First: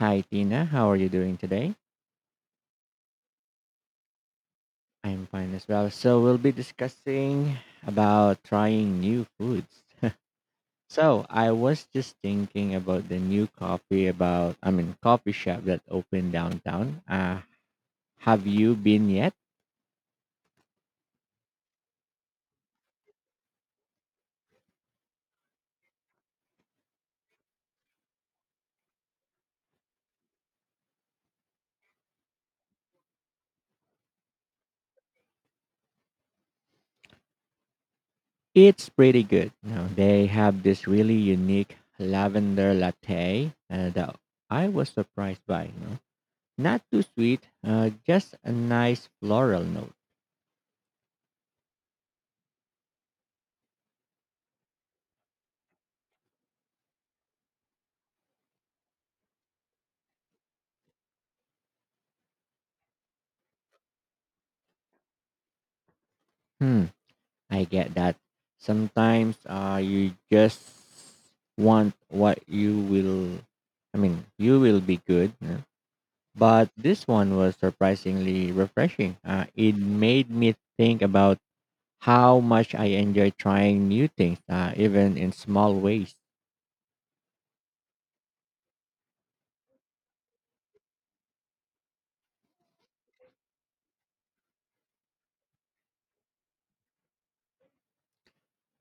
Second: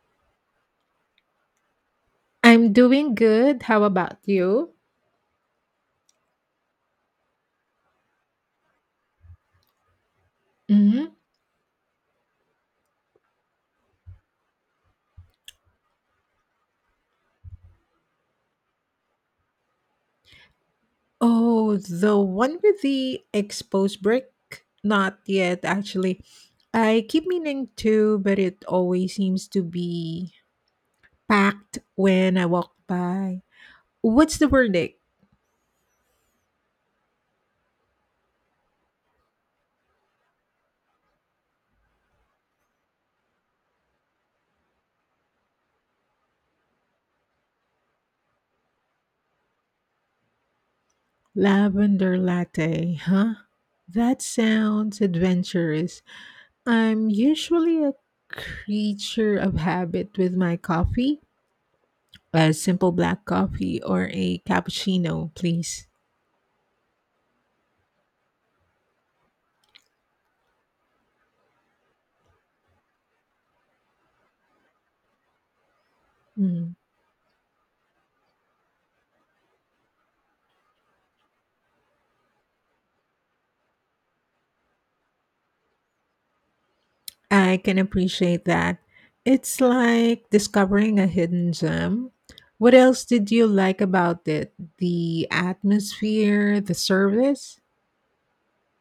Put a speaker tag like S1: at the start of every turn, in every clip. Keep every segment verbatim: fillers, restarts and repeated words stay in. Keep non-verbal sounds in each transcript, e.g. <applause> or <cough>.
S1: Hi Tina, how are you doing today?
S2: I'm doing good. How about you?
S1: I'm fine as well. So we'll be discussing about trying new foods.
S2: Hmm.
S1: So I was just thinking about the new coffee about I mean coffee shop that opened downtown. Uh have you been yet?
S2: Oh, the one with the exposed brick? Not yet, actually. I keep meaning to, but it always seems to be packed when I walk by. What's the verdict?
S1: It's pretty good. Now they have this really unique lavender latte uh, that I was surprised by, you know. Not too sweet, uh, just a nice floral note.
S2: Lavender latte, huh? That sounds adventurous. I'm usually a creature of habit with my coffee. A simple black coffee or a cappuccino, please.
S1: Hmm. I get that. Sometimes uh, you just want what you will, I mean, you will be good. Yeah. But
S2: Mm.
S1: this one was surprisingly refreshing. Uh, it made me think about how much I enjoy trying new things, uh, even in small ways.
S2: I can appreciate that. It's like discovering a hidden gem. What else did you like about it? The atmosphere, the service?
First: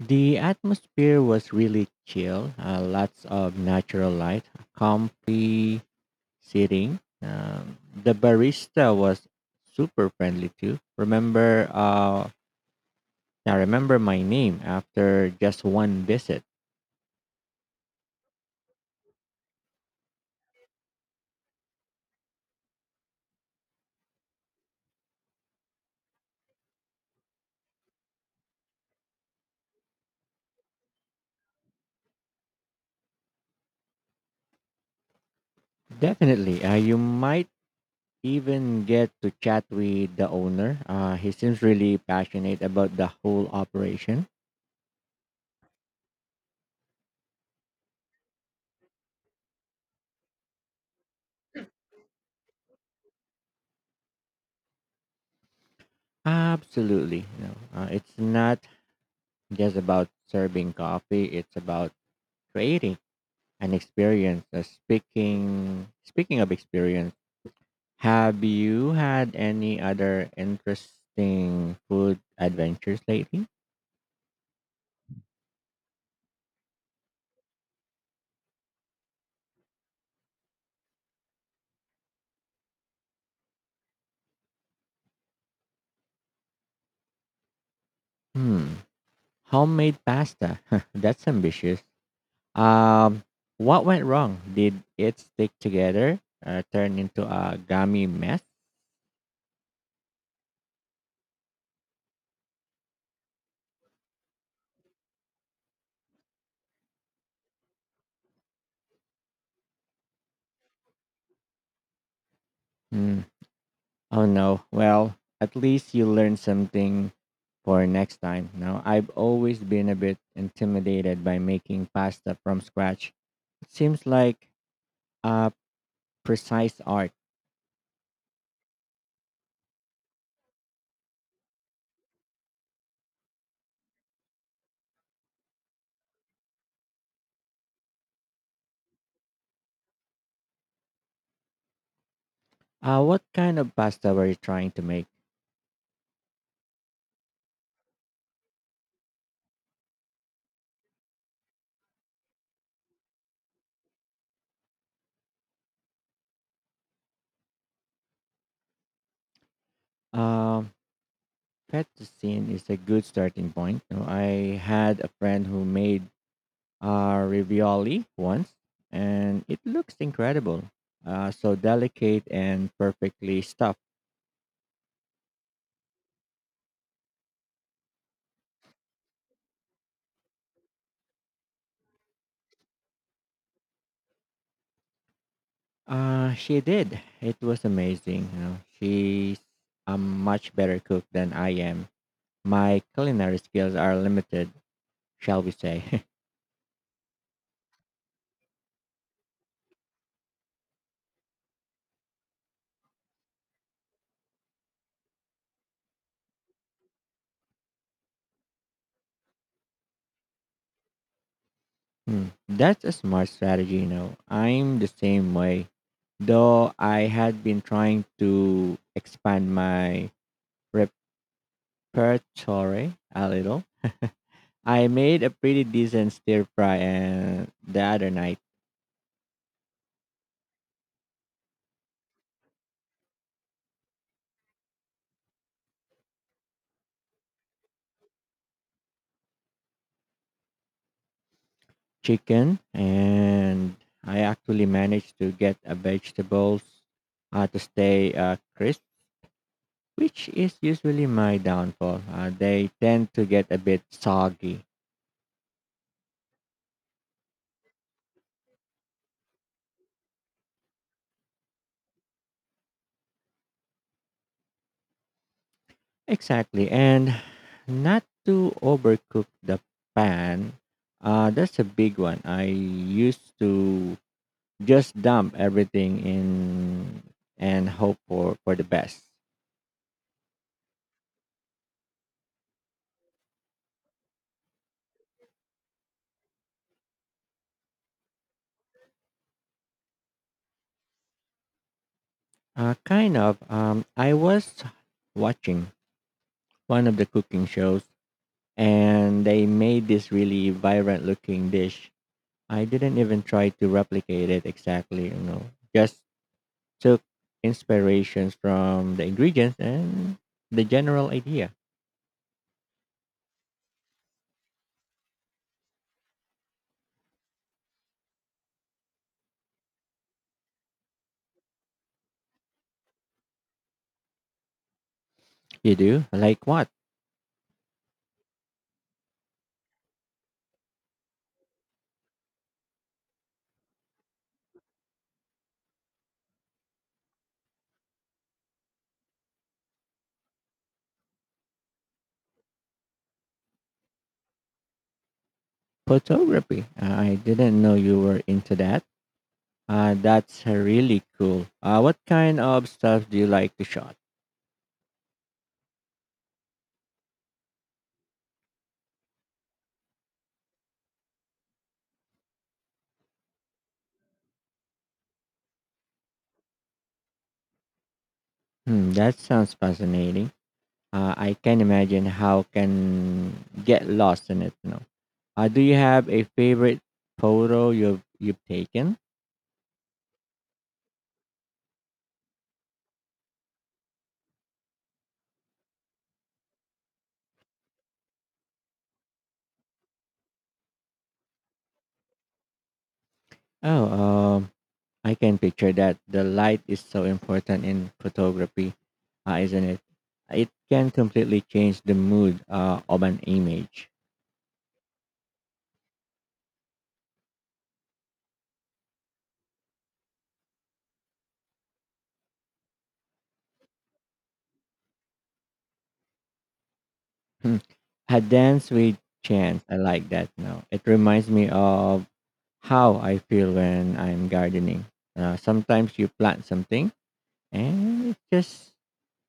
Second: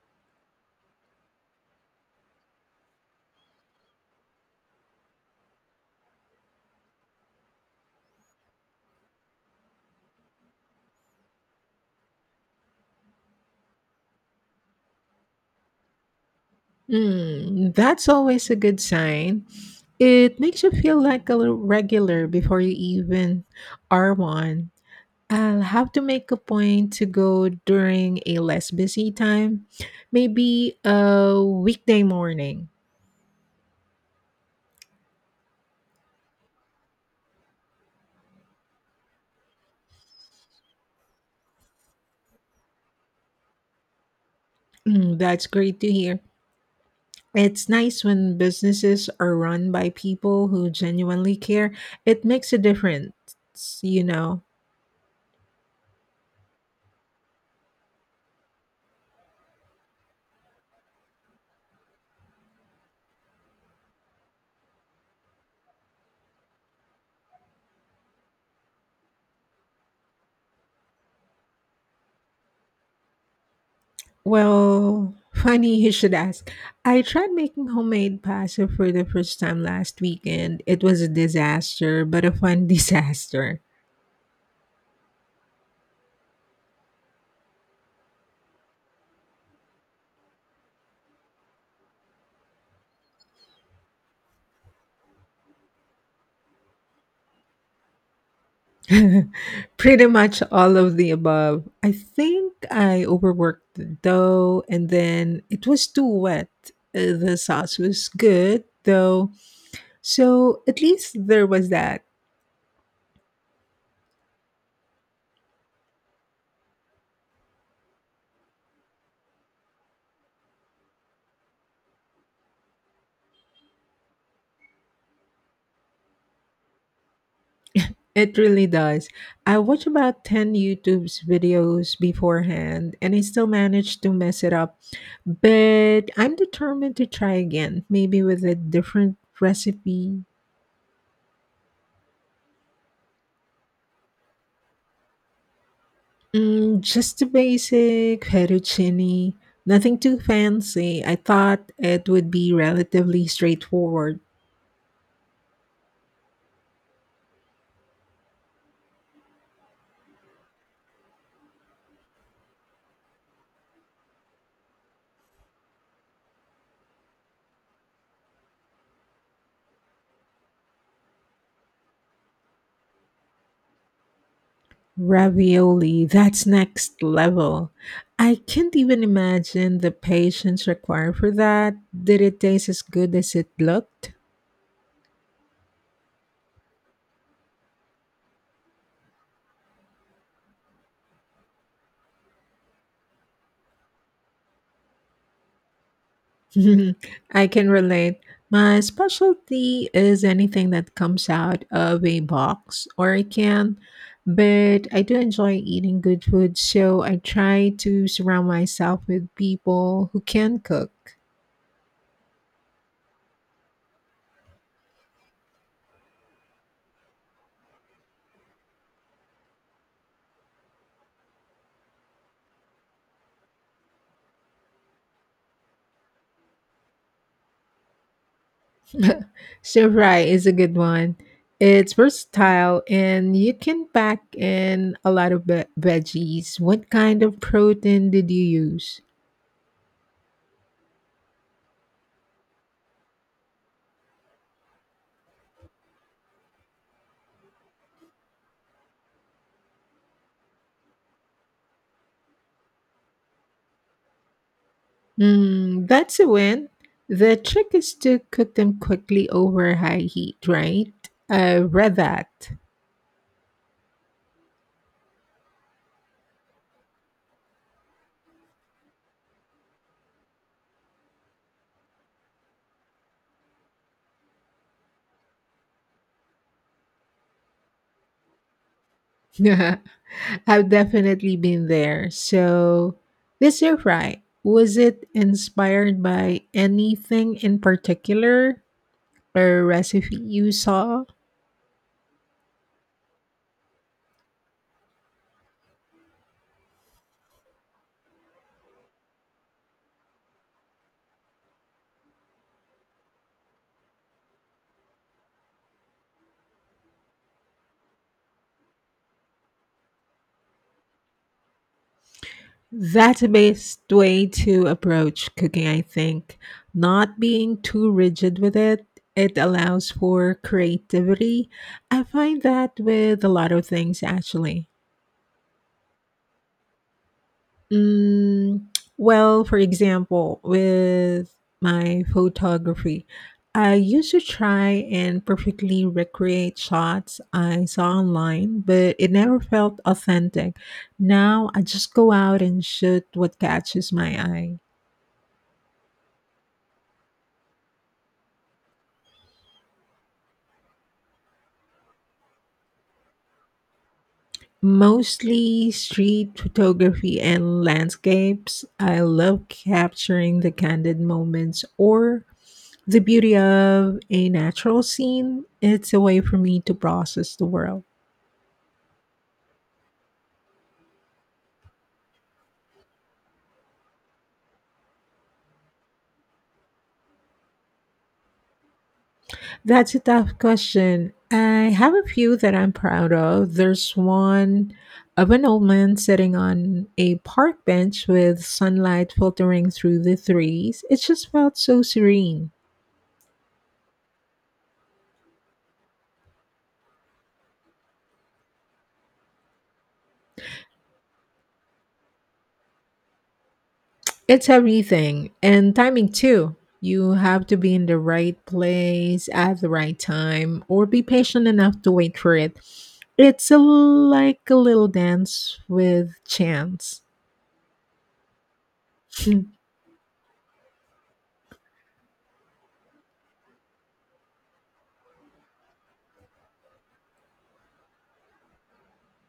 S1: The atmosphere was really chill, uh, lots of natural light, comfy sitting. Um, the barista was super friendly too. Remember, uh, I remember my name after just one visit.
S2: Mm, that's always a good sign. It makes you feel like a little regular before you even are one. I'll have to make a point to go during a less busy time, maybe a weekday morning.
S1: Definitely, uh, you might even get to chat with the owner. Uh, he seems really passionate about the whole operation.
S2: Mm, that's great to hear. It's nice when businesses are run by people who genuinely care. It makes a difference, you know.
S1: Absolutely, you know, uh, it's not just about serving coffee. It's about creating an experience. Uh, speaking speaking of experience. Have you had any other interesting food adventures lately?
S2: Well, <laughs> funny you should ask. I tried making homemade pasta for the first time last weekend. It was a disaster, but a fun <laughs> disaster.
S1: Hmm. Homemade pasta. <laughs> That's ambitious. Um, what went wrong? Did it stick together? Uh, turn into a gummy mess?
S2: <laughs> Pretty much all of the above. I think I overworked the dough and then it was too wet. Uh, The sauce was good though. So at least there was that.
S1: Hmm. Oh no. Well, at least you learned something for next time. Now, I've always been a bit intimidated by making pasta from scratch. It seems like a precise art.
S2: It really does. I watched about ten YouTube's videos beforehand and I still managed to mess it up. But I'm determined to try again, maybe with a different recipe.
S1: Uh, what kind of pasta were you trying to make?
S2: Mm, just a basic fettuccine, nothing too fancy. I thought it would be relatively straightforward.
S1: Um, Fettuccine is a good starting point. You know, I had a friend who made uh, ravioli once, and it looks incredible. Uh, so delicate and perfectly stuffed.
S2: Ravioli, that's next level. I can't even imagine the patience required for that. Did it taste as good as it looked?
S1: Uh, she did. It was amazing. You know, she's a much better cook than I am. My culinary skills are limited, shall we say? <laughs>
S2: <laughs> I can relate. My specialty is anything that comes out of a box or a can, but I do enjoy eating good food, so I try to surround myself with people who can cook.
S1: Hmm. That's a smart strategy, you know. I'm the same way, though I had been trying to expand my repertoire a little. I made a pretty decent stir fry and the other night
S2: <laughs> Stir fry is a good one. It's versatile and you can pack in a lot of ve- veggies. What kind of protein did you use?
S1: chicken, and I actually managed to get a vegetables uh, to stay uh, crisp, which is usually my downfall. Uh, they tend to get a bit soggy.
S2: Mm, that's a win. The trick is to cook them quickly over high heat, right? I read that.
S1: Exactly, and not to overcook the pan. Uh, that's a big one. I used to just dump everything in and hope for, for the best.
S2: <laughs> I've definitely been there. So, this air fry, was it inspired by anything in particular or recipe you saw?
S1: Uh, kind of. Um, I was watching one of the cooking shows, and they made this really vibrant looking dish. I didn't even try to replicate it exactly, you know, just took inspirations from the ingredients and the general idea.
S2: That's the best way to approach cooking, I think. Not being too rigid with it, it allows for creativity. I find that with a lot of things, actually.
S1: You do? Like what?
S2: Mm, well, for example, with my photography, I used to try and perfectly recreate shots I saw online, but it never felt authentic. Now I just go out and shoot what catches my eye.
S1: Photography. I didn't know you were into that. Uh, that's really cool. Uh, what kind of stuff do you like to shot?
S2: Mostly street photography and landscapes. I love capturing the candid moments or the beauty of a natural scene. It's a way for me to process the world.
S1: Hmm, that sounds fascinating. Uh, I can imagine how can get lost in it. You know. Uh, do you have a favorite photo you've you've taken?
S2: That's a tough question. I have a few that I'm proud of. There's one of an old man sitting on a park bench with sunlight filtering through the trees. It just felt so serene.
S1: Oh, um, I can picture that. The light is so important in photography, uh, isn't it? It can completely change the mood uh, of an image.
S2: It's everything, and timing too. You have to be in the right place at the right time or be patient enough to wait for it. It's a, like a little dance with chance.
S1: Hmm. A dance with
S2: <laughs>
S1: chance. I like that now. It reminds me of how I feel when I'm gardening. Uh, sometimes you plant something and it just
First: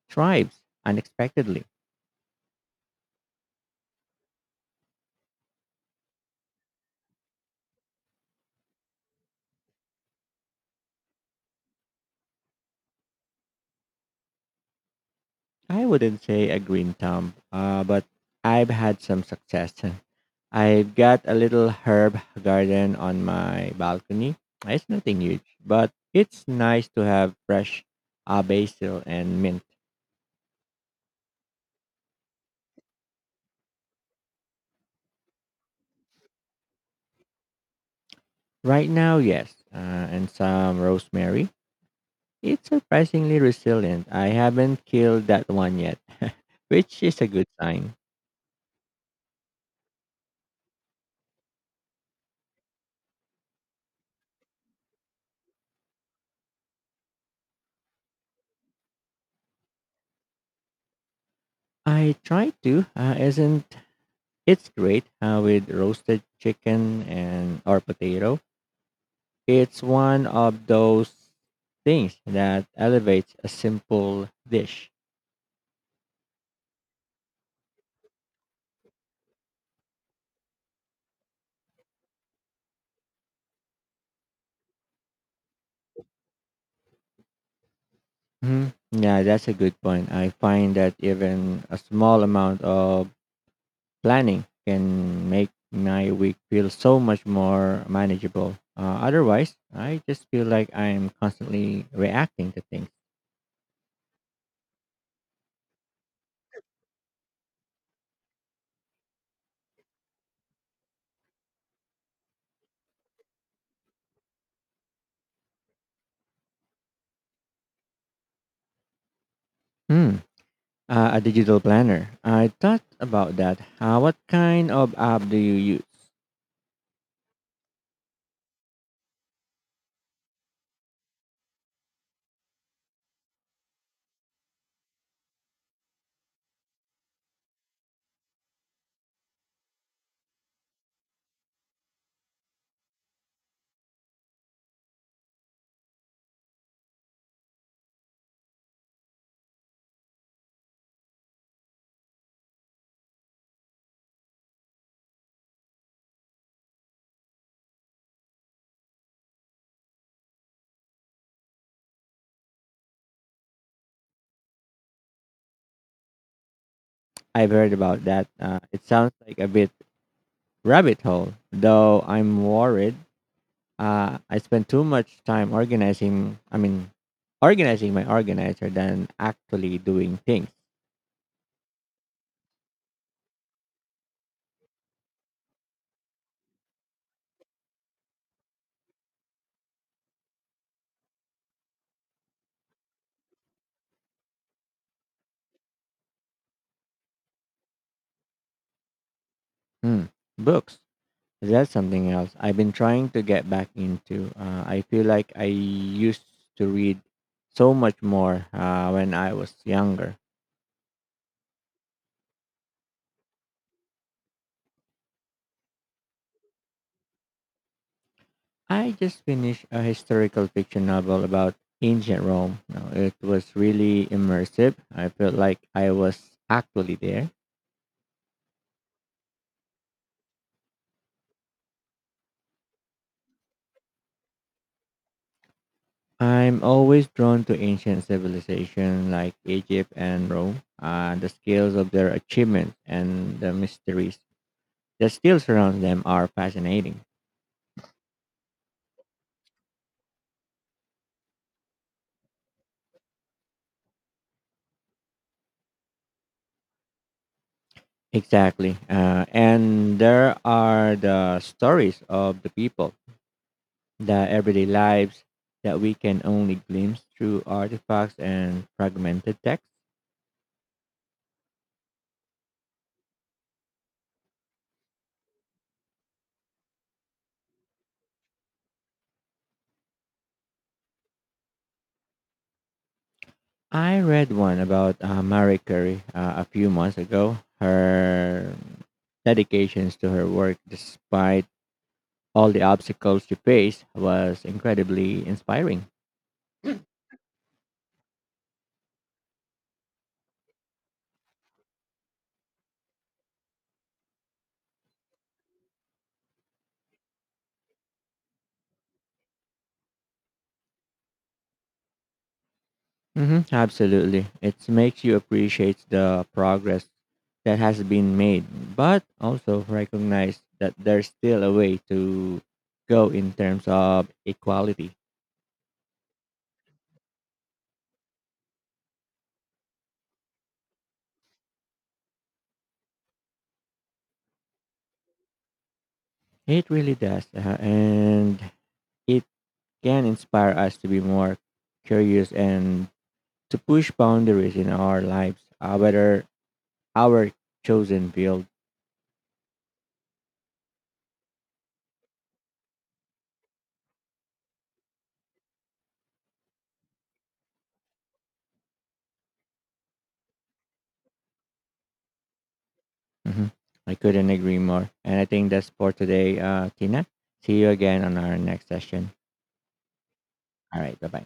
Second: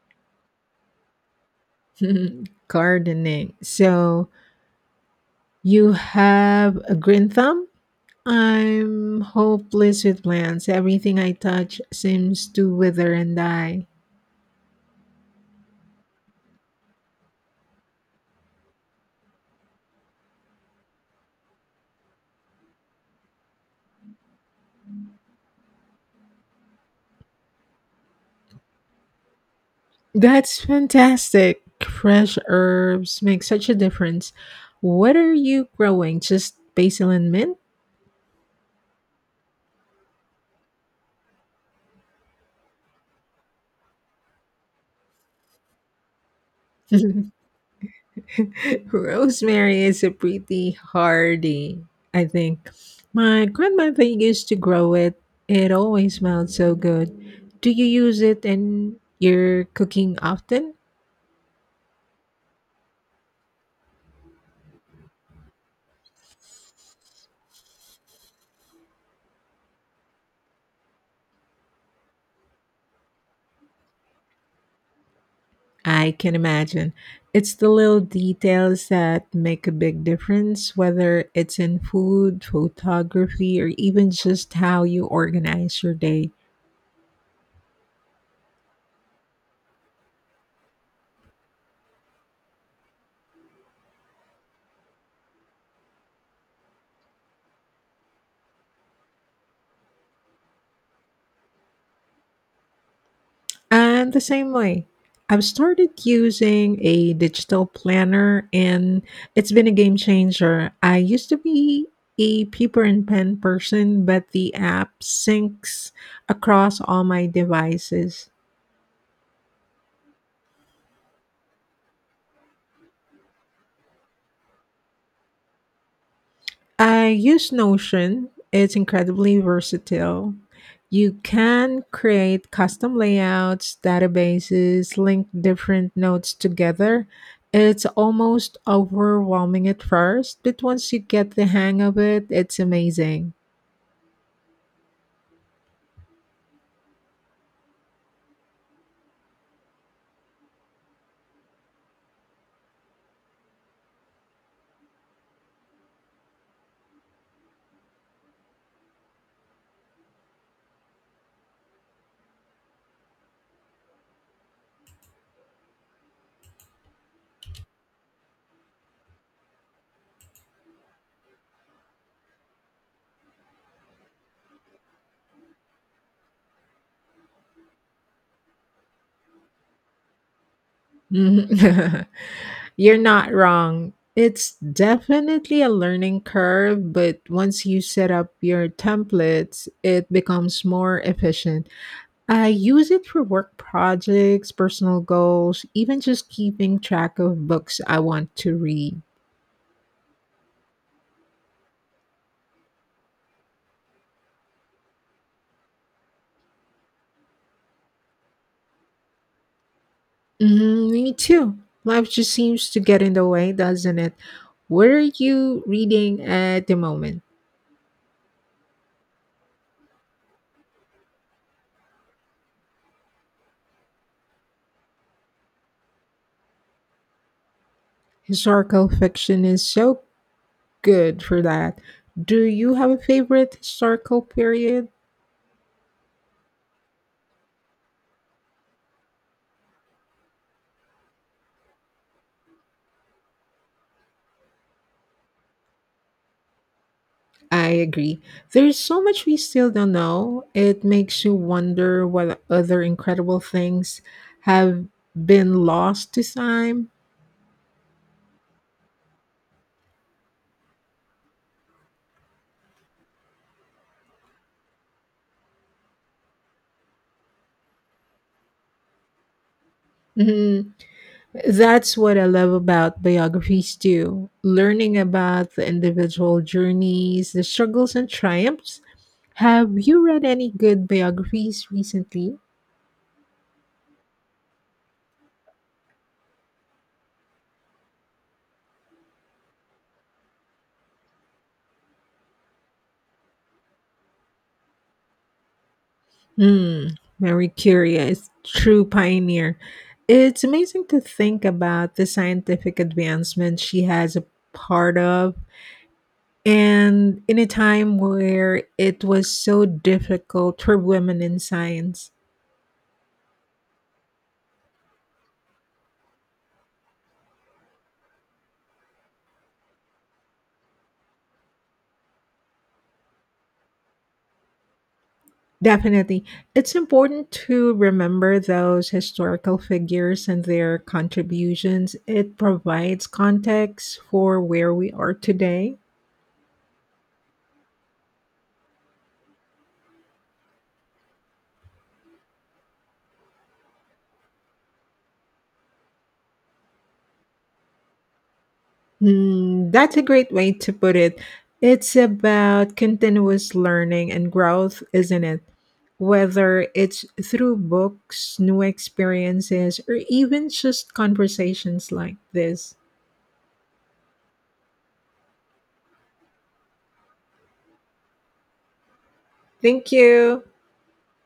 S1: thrives unexpectedly.
S2: Gardening. So you have a green thumb? I'm hopeless with plants. Everything I touch seems to wither and die.
S1: I wouldn't say a green thumb, uh, but I've had some success. <laughs> I've got a little herb garden on my balcony. It's nothing huge, but it's nice to have fresh uh, basil and mint.
S2: That's fantastic. Fresh herbs make such a difference. What are you growing? Just basil and mint?
S1: Right now, yes, uh, and some rosemary. It's surprisingly resilient. I haven't killed that one yet, <laughs> which is a
S2: <laughs>
S1: good sign.
S2: Rosemary is a pretty hardy, I think. My grandmother used to grow it. It always smelled so good. Do you use it in your cooking often?
S1: I tried to, uh, isn't it's great uh, with roasted chicken and or potato. It's one of those things that elevates a simple dish.
S2: I can imagine. It's the little details that make a big difference, whether it's in food, photography, or even just how you organize your day.
S1: Hmm. Yeah, that's a good point. I find that even a small amount of planning can make my week feel so much more manageable. Uh, otherwise, I just feel like I'm constantly reacting to things.
S2: And the same way. I've started using a digital planner and it's been a game changer. I used to be a paper and pen person, but the app syncs across all my devices.
S1: Hmm. Uh, a digital planner. I thought about that. Uh, what kind of app do you use?
S2: I use Notion. It's incredibly versatile. You can create custom layouts, databases, link different notes together. It's almost overwhelming at first, but once you get the hang of it, it's amazing.
S1: I've heard about that. Uh, it sounds like a bit rabbit hole. Though I'm worried, uh, I spend too much time organizing. I mean, organizing my organizer than actually doing things.
S2: Mhm. <laughs> You're not wrong. It's definitely a learning curve, but once you set up your templates, it becomes more efficient. I use it for work projects, personal goals, even just keeping track of books I want to read.
S1: Hmm. Books. That's something else I've been trying to get back into. Uh, I feel like I used to read so much more uh, when I was younger.
S2: Mhm, me too. Life just seems to get in the way, doesn't it? What are you reading at the moment?
S1: I just finished a historical fiction novel about ancient Rome. Now, it was really immersive. I felt like I was actually there.
S2: Historical fiction is so good for that. Do you have a favorite historical period?
S1: I'm always drawn to ancient civilization like Egypt and Rome, uh, the scales of their achievements and the mysteries that still surround them are fascinating.
S2: I agree. There's so much we still don't know. It makes you wonder what other incredible things have been lost to time.
S1: Exactly. Uh, and there are the stories of the people, the everyday lives that we can only glimpse through artifacts and fragmented texts.
S2: Mhm. That's what I love about biographies too. Learning about the individual journeys, the struggles and triumphs. Have you read any good biographies recently?
S1: I read one about uh, Marie Curie uh, a few months ago. Her dedications to her work, despite all the obstacles she faced, was incredibly inspiring.
S2: Hmm, Mary Curie is true pioneer. It's amazing to think about the scientific advancement she has a part of, and in a time where it was so difficult for women in science.
S1: Hmm, absolutely. It makes you appreciate the progress that has been made, but also recognize that there's still a way to go in terms of equality.
S2: Definitely. It's important to remember those historical figures and their contributions. It provides context for where we are today.
S1: It really does. Uh, and it can inspire us to be more curious and to push boundaries in our lives, uh, whether our chosen field.
S2: Hmm, that's a great way to put it. It's about continuous learning and growth, isn't it? Whether it's through books, new experiences, or even just conversations like this.
S1: Mhm. I couldn't agree more. And I think that's for today, uh, Tina. See you again on our next session.
S2: Thank you.
S1: All right. Bye bye.